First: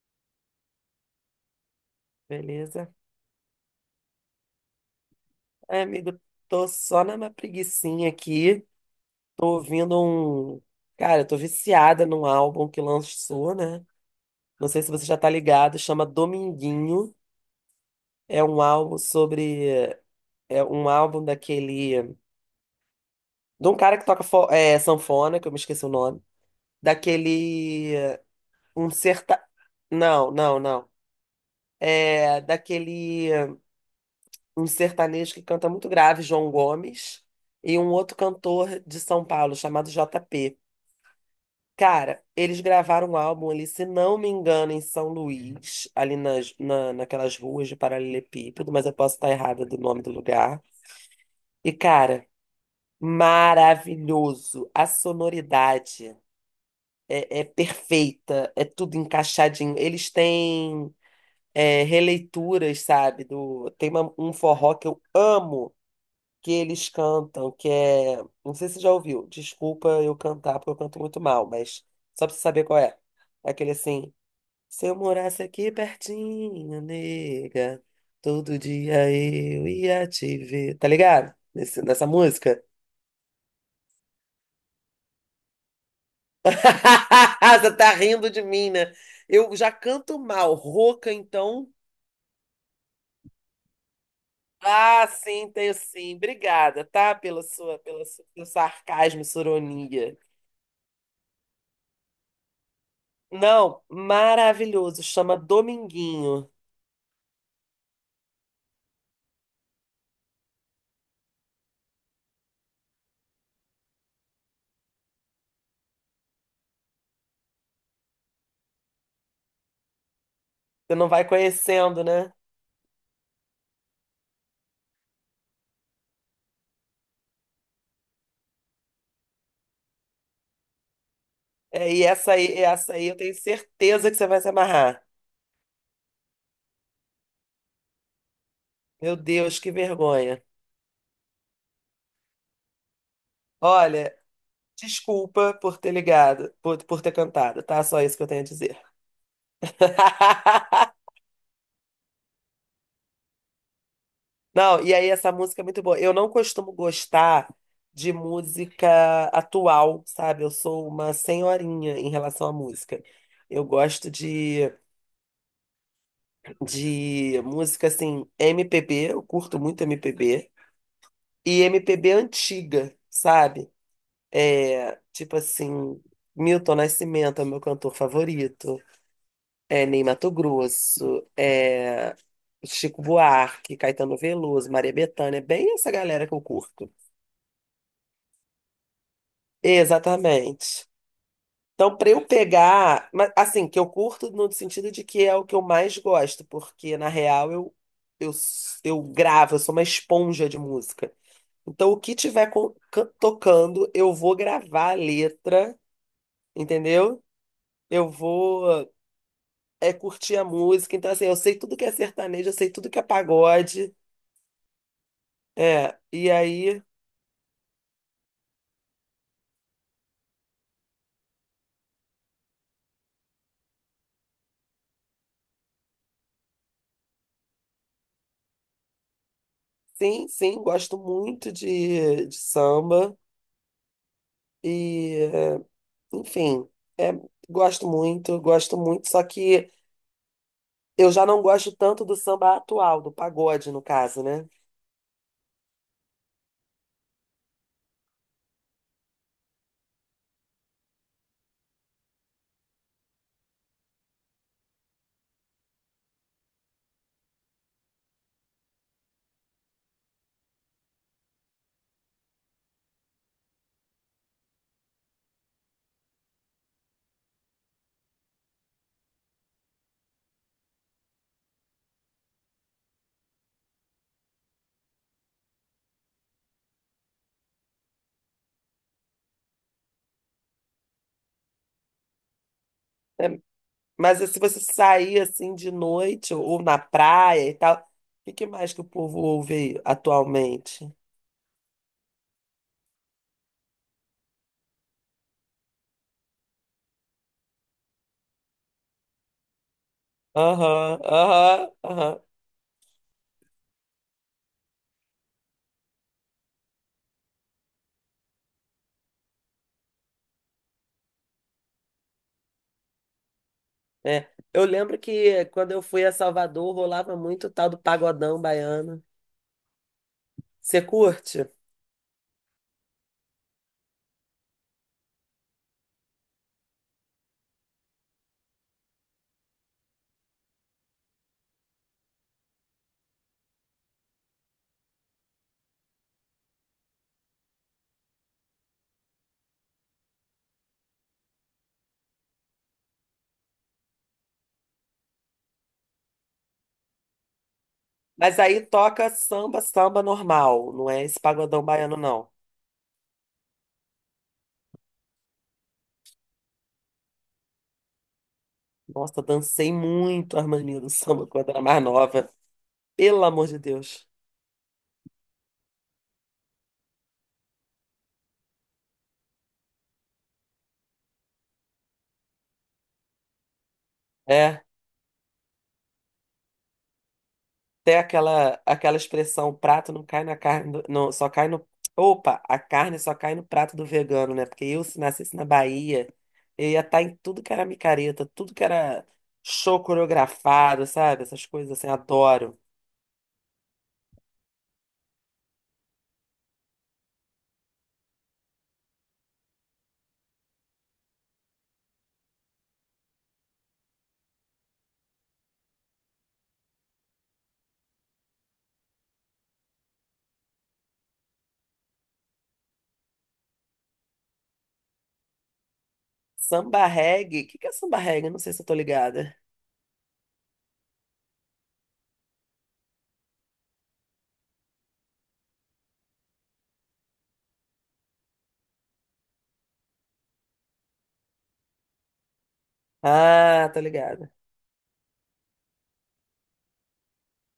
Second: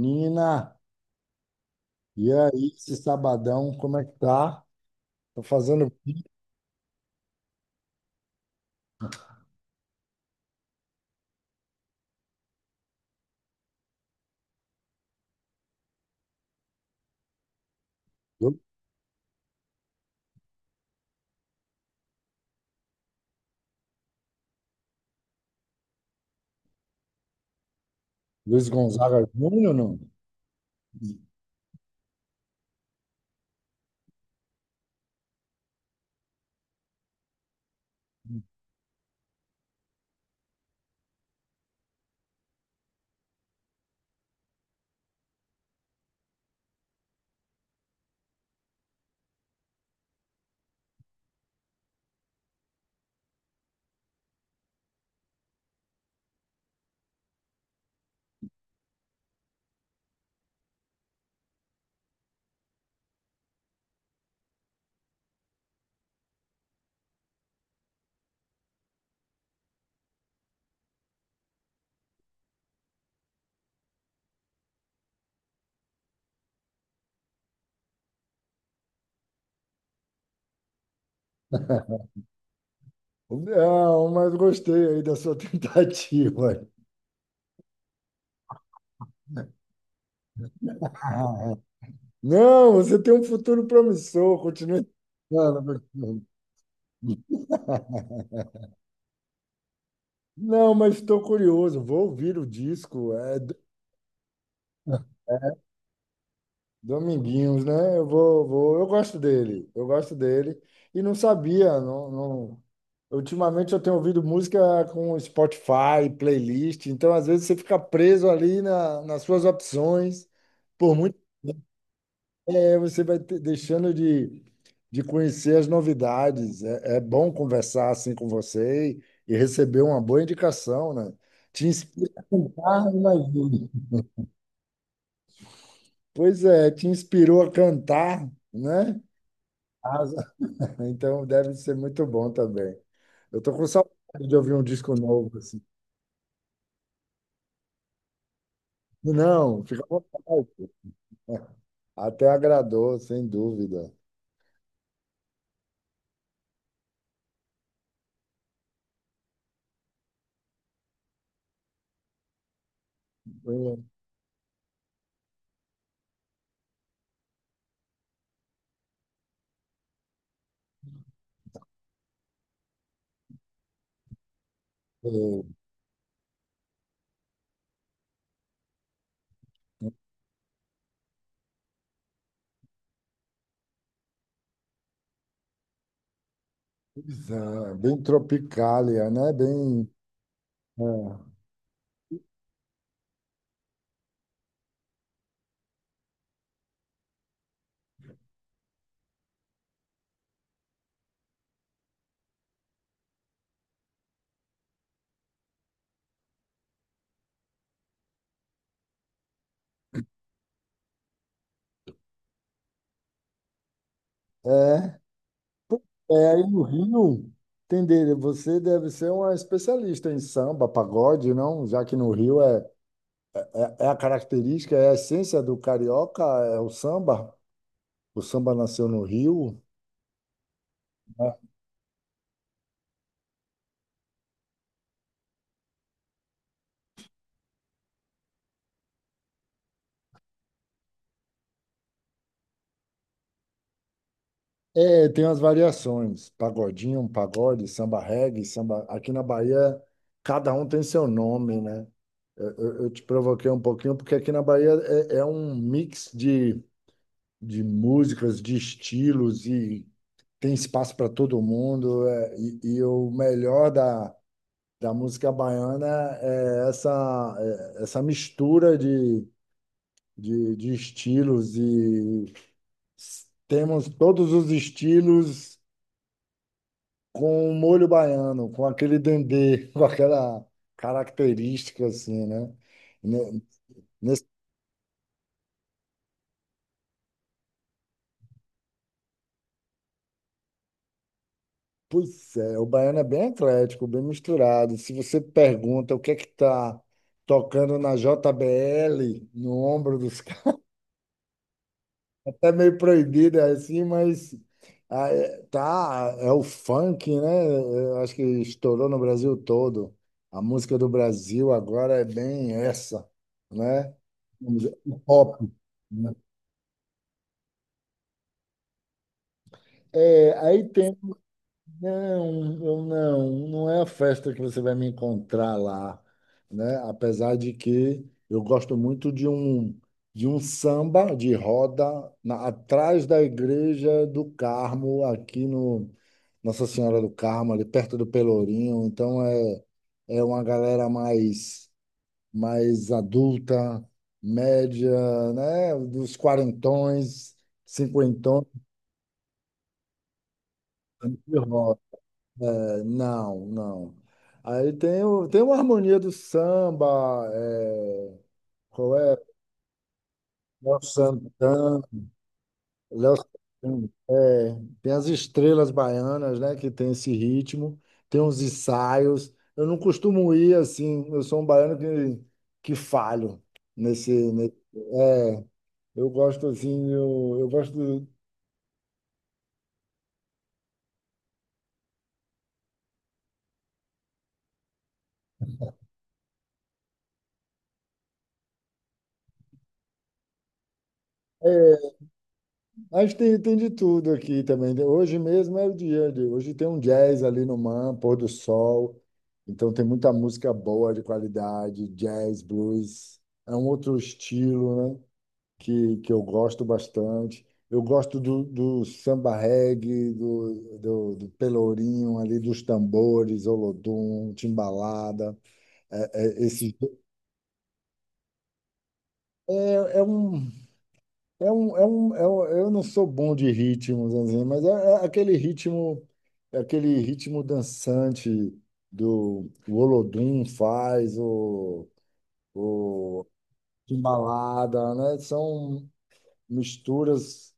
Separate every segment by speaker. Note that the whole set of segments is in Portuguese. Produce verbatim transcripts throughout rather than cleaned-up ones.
Speaker 1: Nina, e aí,
Speaker 2: Beleza?
Speaker 1: esse sabadão, como é que tá? Tô
Speaker 2: Ai,
Speaker 1: fazendo
Speaker 2: amigo,
Speaker 1: pico.
Speaker 2: tô só na minha preguicinha aqui. Tô ouvindo um. Cara, eu tô viciada num álbum que lançou, né? Não sei se você já tá ligado, chama Dominguinho. É um álbum sobre. É um álbum daquele. De um cara que toca fo- é, sanfona, que eu me esqueci o nome. Daquele.
Speaker 1: Luiz
Speaker 2: Um
Speaker 1: Gonzaga
Speaker 2: serta.
Speaker 1: Júnior, não?
Speaker 2: Não, não, não. É daquele. Um sertanejo que canta muito grave, João Gomes. E um outro cantor de São Paulo, chamado J P. Cara, eles gravaram um álbum ali, se não me engano, em São Luís, ali nas, na, naquelas ruas de Paralelepípedo, mas eu posso estar errada do nome do lugar. E, cara, maravilhoso. A sonoridade é, é perfeita, é tudo encaixadinho. Eles têm é, releituras, sabe? Do, tem uma- um forró que eu amo que eles cantam, que é. Não sei se você já ouviu. Desculpa eu cantar, porque eu canto muito mal, mas só pra você saber qual é. É aquele assim. Se eu morasse aqui pertinho, nega, todo dia eu ia te ver. Tá ligado? Nesse- nessa música?
Speaker 1: Não, mas gostei aí da sua tentativa.
Speaker 2: Você tá rindo de mim, né? Eu já canto mal, rouca, então.
Speaker 1: Não, você tem um futuro promissor, continue.
Speaker 2: Ah, sim, tenho
Speaker 1: Tentando.
Speaker 2: sim. Obrigada, tá? Pela sua, pela sua, pelo sarcasmo, sua ironia.
Speaker 1: Não, mas estou curioso, vou ouvir o disco.
Speaker 2: Não, maravilhoso. Chama Dominguinho.
Speaker 1: Dominguinhos, né? Eu vou, vou, eu gosto dele, eu gosto dele. E não sabia, não, não... Ultimamente eu tenho ouvido música com Spotify, playlist, então às vezes você fica preso ali na, nas suas opções. Por
Speaker 2: Você não
Speaker 1: muito
Speaker 2: vai conhecendo, né?
Speaker 1: é, você vai te- deixando de, de conhecer as novidades. É, é bom conversar assim com você e, e receber uma boa indicação, né? Te
Speaker 2: É, e
Speaker 1: inspira a
Speaker 2: essa aí,
Speaker 1: cantar,
Speaker 2: essa aí eu tenho
Speaker 1: imagina.
Speaker 2: certeza que você vai se amarrar.
Speaker 1: Pois é, te inspirou a cantar, né?
Speaker 2: Meu Deus, que vergonha.
Speaker 1: Então deve ser muito bom também. Eu tô com
Speaker 2: Olha,
Speaker 1: saudade de ouvir um disco novo,
Speaker 2: desculpa
Speaker 1: assim.
Speaker 2: por ter ligado, por, por ter cantado, tá? Só isso que eu tenho a dizer.
Speaker 1: Não, fica à vontade. Até agradou, sem dúvida.
Speaker 2: Não, e aí essa música é muito boa. Eu não costumo gostar de música atual, sabe? Eu sou uma senhorinha em relação à música. Eu
Speaker 1: Bem,
Speaker 2: gosto de, de música assim, M P B, eu curto muito M P B, e M P B antiga, sabe? É,
Speaker 1: é,
Speaker 2: tipo assim, Milton Nascimento é o meu cantor favorito. É, Ney Matogrosso, é, Chico Buarque, Caetano Veloso, Maria Bethânia, bem essa galera que eu curto.
Speaker 1: pois é, bem tropicália, né? Bem,
Speaker 2: Exatamente. Então, para eu pegar, mas, assim, que eu curto no sentido de que é o que eu mais gosto, porque na real eu, eu, s- eu gravo, eu sou uma esponja de música. Então, o que tiver co- can- tocando, eu vou gravar a letra, entendeu? Eu vou é, curtir a música. Então, assim, eu sei tudo que é sertanejo, eu sei tudo que é pagode.
Speaker 1: é, é,
Speaker 2: É, e
Speaker 1: é, aí no
Speaker 2: aí,
Speaker 1: Rio, entender, você deve ser uma especialista em samba, pagode, não? Já que no Rio é, é a característica, é a essência do carioca, é o samba. O samba nasceu no Rio,
Speaker 2: sim, sim, gosto
Speaker 1: né?
Speaker 2: muito de, de samba e, eh, enfim, é, gosto muito, gosto muito, só que eu já não gosto tanto do samba atual, do pagode, no caso, né?
Speaker 1: É, tem umas variações, pagodinho, um pagode, samba reggae, samba... Aqui na Bahia, cada um tem seu nome, né? Eu, eu- eu te provoquei um pouquinho, porque aqui na Bahia é, é um mix de, de músicas, de estilos, e tem espaço para todo mundo. É, e, e o melhor da, da música baiana é essa, é essa mistura de, de, de estilos, e temos todos os estilos com o molho baiano, com aquele dendê, com aquela característica assim, né?
Speaker 2: É,
Speaker 1: Ne-
Speaker 2: mas
Speaker 1: Nesse,
Speaker 2: se você sair, assim, de noite ou na praia e tal, o que que mais que o povo ouve aí atualmente?
Speaker 1: Pois é, o baiano é bem eclético, bem misturado. Se você pergunta o que é que tá tocando na J B L, no ombro dos caras,
Speaker 2: Aham, aham, aham,
Speaker 1: até meio proibido é assim, mas ah, é- tá, é o funk, né? Eu acho que estourou no Brasil todo. A música do Brasil agora é bem essa, né?
Speaker 2: é. Eu lembro
Speaker 1: O
Speaker 2: que
Speaker 1: pop.
Speaker 2: quando eu fui a Salvador, rolava muito o tal do pagodão baiano.
Speaker 1: É, aí
Speaker 2: Você
Speaker 1: tem,
Speaker 2: curte?
Speaker 1: não, eu não, não é a festa que você vai me encontrar lá, né? Apesar de que eu gosto muito de um de um samba de roda na- atrás da igreja do Carmo, aqui no Nossa Senhora do Carmo, ali perto do Pelourinho. Então é é uma galera mais mais adulta, média, né? Dos quarentões,
Speaker 2: Mas
Speaker 1: cinquentões
Speaker 2: aí toca samba, samba normal, não é esse
Speaker 1: de
Speaker 2: pagodão
Speaker 1: roda.
Speaker 2: baiano, não.
Speaker 1: Não, não. Aí tem, o, tem uma harmonia do samba, é, qual é?
Speaker 2: Nossa, dancei muito a
Speaker 1: Léo
Speaker 2: harmonia do samba quando era
Speaker 1: Santana,
Speaker 2: mais nova.
Speaker 1: Léo
Speaker 2: Pelo amor de
Speaker 1: Santana,
Speaker 2: Deus.
Speaker 1: é, tem as estrelas baianas, né, que tem esse ritmo, tem uns ensaios. Eu não costumo ir assim, eu sou um baiano que, que falho nesse, nesse-
Speaker 2: É,
Speaker 1: é, eu gosto assim, eu, eu
Speaker 2: até
Speaker 1: gosto.
Speaker 2: aquela, aquela expressão, o prato não cai na carne, do- não, só cai no... Opa, a carne só cai no prato do vegano, né? Porque eu, se nascesse na Bahia, eu ia estar em tudo que era micareta, tudo que era show coreografado, sabe? Essas coisas assim, adoro.
Speaker 1: A gente tem, tem de tudo aqui também, né? Hoje mesmo é o dia de. Hoje tem um jazz ali no Man, pôr do sol. Então tem muita música boa, de qualidade, jazz, blues. É um outro estilo, né? Que, que eu gosto bastante. Eu gosto do, do samba reggae, do, do, do pelourinho ali, dos tambores, olodum, timbalada. É, é, esse,
Speaker 2: Samba reggae, o que que é samba reggae? Não sei se eu tô ligada.
Speaker 1: é, é um É um, é um, é um, eu não sou bom de ritmos, assim, mas é, é aquele ritmo, é aquele ritmo dançante do o Olodum faz, o
Speaker 2: Ah, tô ligada.
Speaker 1: balada, né? São misturas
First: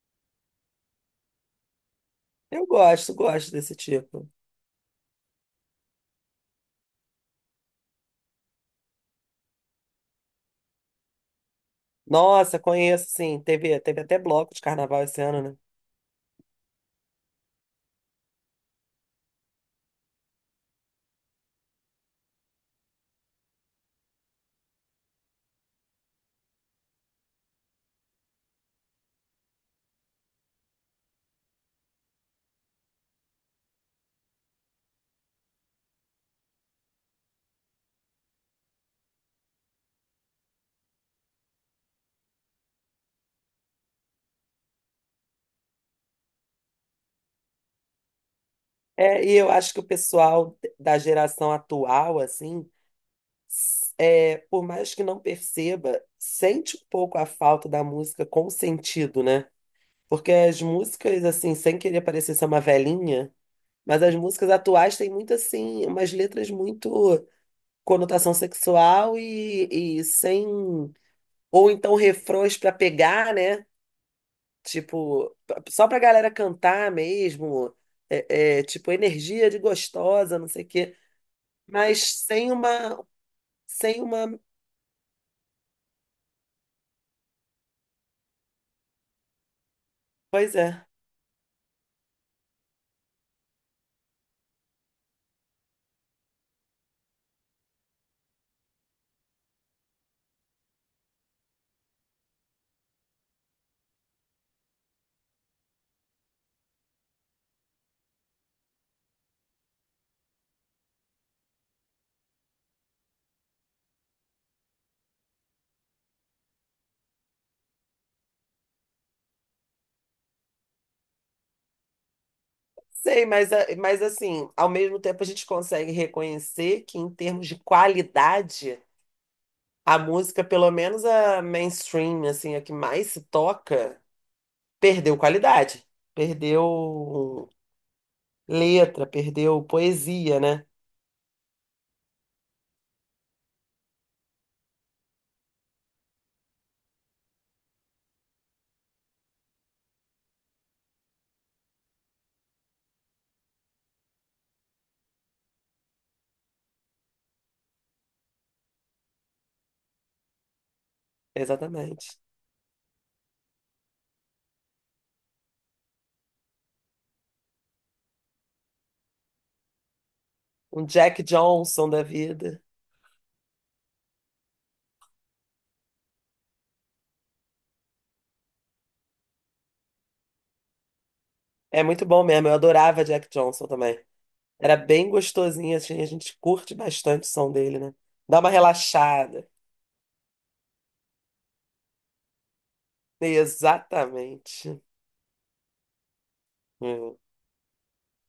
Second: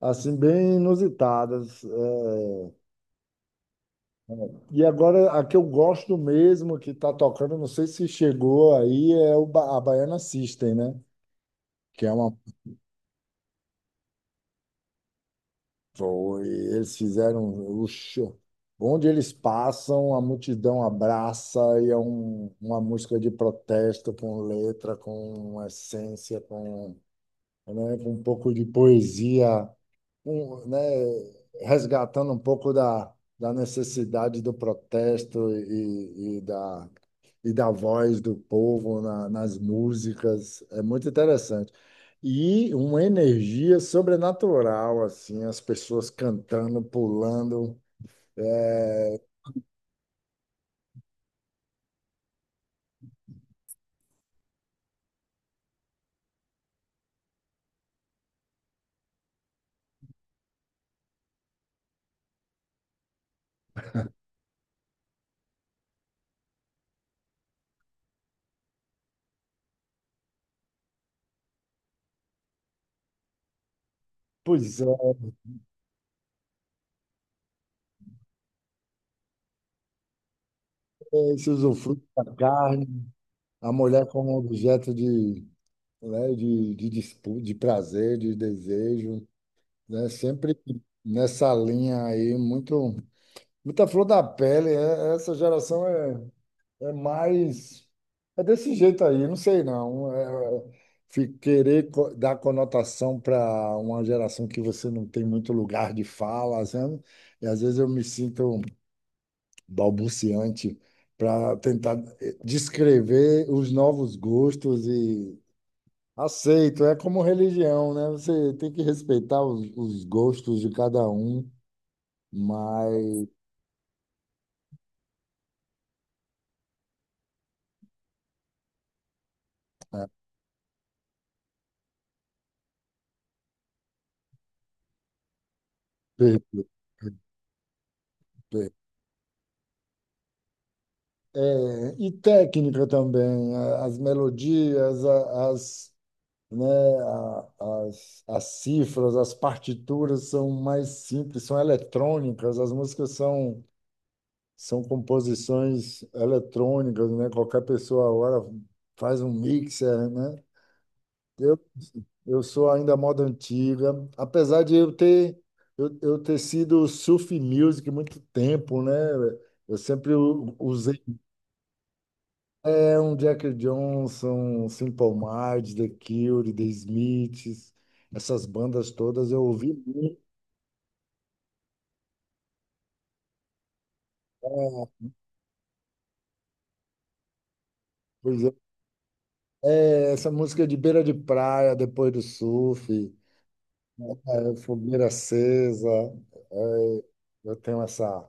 Speaker 1: assim bem inusitadas. É,
Speaker 2: Eu gosto, gosto desse tipo.
Speaker 1: e agora a que eu gosto mesmo que está tocando, não sei se chegou aí, é o ba a Baiana System, né? Que é uma.
Speaker 2: Nossa, conheço, sim. Teve, teve até bloco de carnaval esse ano, né?
Speaker 1: Foi, eles fizeram o show. Onde eles passam, a multidão abraça e é um, uma música de protesto com letra, com essência, com, né, com um pouco de poesia, um, né, resgatando um pouco da, da necessidade do protesto e, e da, e da voz do povo na- nas músicas. É muito interessante. E uma energia sobrenatural, assim, as pessoas cantando, pulando. É,
Speaker 2: É, e eu acho que o pessoal da geração atual, assim, s- é, por mais que não perceba, sente um pouco a falta da música com sentido, né? Porque as músicas, assim, sem querer parecer ser uma velhinha, mas as músicas atuais têm muito, assim, umas letras muito conotação sexual e, e sem. Ou então refrões para pegar, né?
Speaker 1: pois é,
Speaker 2: Tipo, p- só pra galera cantar mesmo, é, é, tipo, energia de gostosa, não sei o quê.
Speaker 1: esse usufruto
Speaker 2: Mas
Speaker 1: da
Speaker 2: sem
Speaker 1: carne,
Speaker 2: uma,
Speaker 1: a
Speaker 2: sem
Speaker 1: mulher como
Speaker 2: uma,
Speaker 1: objeto de, né, de, de, dispu- de prazer, de desejo, né?
Speaker 2: pois
Speaker 1: Sempre
Speaker 2: é.
Speaker 1: nessa linha aí, muito, muita flor da pele. é- Essa geração é. É mais. É desse jeito aí, não sei não. É, fi- querer co- dar conotação para uma geração que você não tem muito lugar de fala, sabe? E às vezes eu me sinto balbuciante para tentar eh, descrever os novos gostos e aceito. É como religião, né? Você tem que respeitar os, os gostos de cada um,
Speaker 2: Sei,
Speaker 1: mas.
Speaker 2: mas, a- mas assim, ao mesmo tempo a gente consegue reconhecer que em termos de qualidade, a música, pelo menos a mainstream, assim, a que mais se toca, perdeu qualidade.
Speaker 1: Per-
Speaker 2: Perdeu
Speaker 1: per-
Speaker 2: letra, perdeu poesia, né?
Speaker 1: É, e técnica também, a- as melodias, a- as, né, a- as, as cifras, as partituras são mais simples, são eletrônicas, as músicas são, são composições eletrônicas, né? Qualquer pessoa agora faz um mixer, né? Eu,
Speaker 2: Exatamente.
Speaker 1: eu sou ainda moda antiga, apesar de eu ter, eu, eu ter sido surf music muito tempo, né? Eu sempre u-
Speaker 2: Um
Speaker 1: usei.
Speaker 2: Jack Johnson da vida.
Speaker 1: É um Jack Johnson, Simple Minds, The Cure, The Smiths, essas bandas todas eu ouvi muito.
Speaker 2: É muito bom mesmo. Eu adorava Jack Johnson também. Era
Speaker 1: É,
Speaker 2: bem gostosinho, assim. A gente curte bastante o som dele, né? Dá
Speaker 1: pois
Speaker 2: uma
Speaker 1: é.
Speaker 2: relaxada.
Speaker 1: É, essa música de beira de praia, depois do surf, né? É,
Speaker 2: Exatamente.
Speaker 1: fogueira acesa, é,
Speaker 2: Hum.
Speaker 1: eu tenho essa,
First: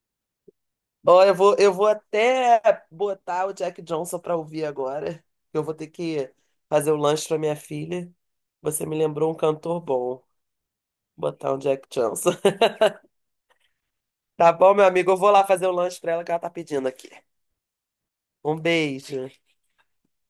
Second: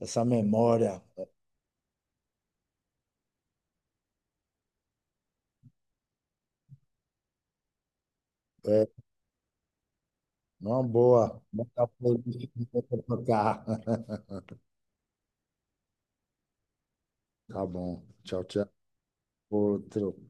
Speaker 1: essa memória.
Speaker 2: Ó, eu vou, eu vou até botar o Jack Johnson pra ouvir agora. Eu vou ter que fazer o lanche pra minha filha. Você
Speaker 1: É,
Speaker 2: me lembrou um cantor bom.
Speaker 1: uma boa,
Speaker 2: Botar um Jack
Speaker 1: botar pra
Speaker 2: Johnson.
Speaker 1: tocar.
Speaker 2: Tá bom, meu amigo? Eu vou lá fazer o lanche pra ela que ela tá pedindo aqui.
Speaker 1: Tá bom, tchau,
Speaker 2: Um
Speaker 1: tchau.
Speaker 2: beijo.
Speaker 1: Outro.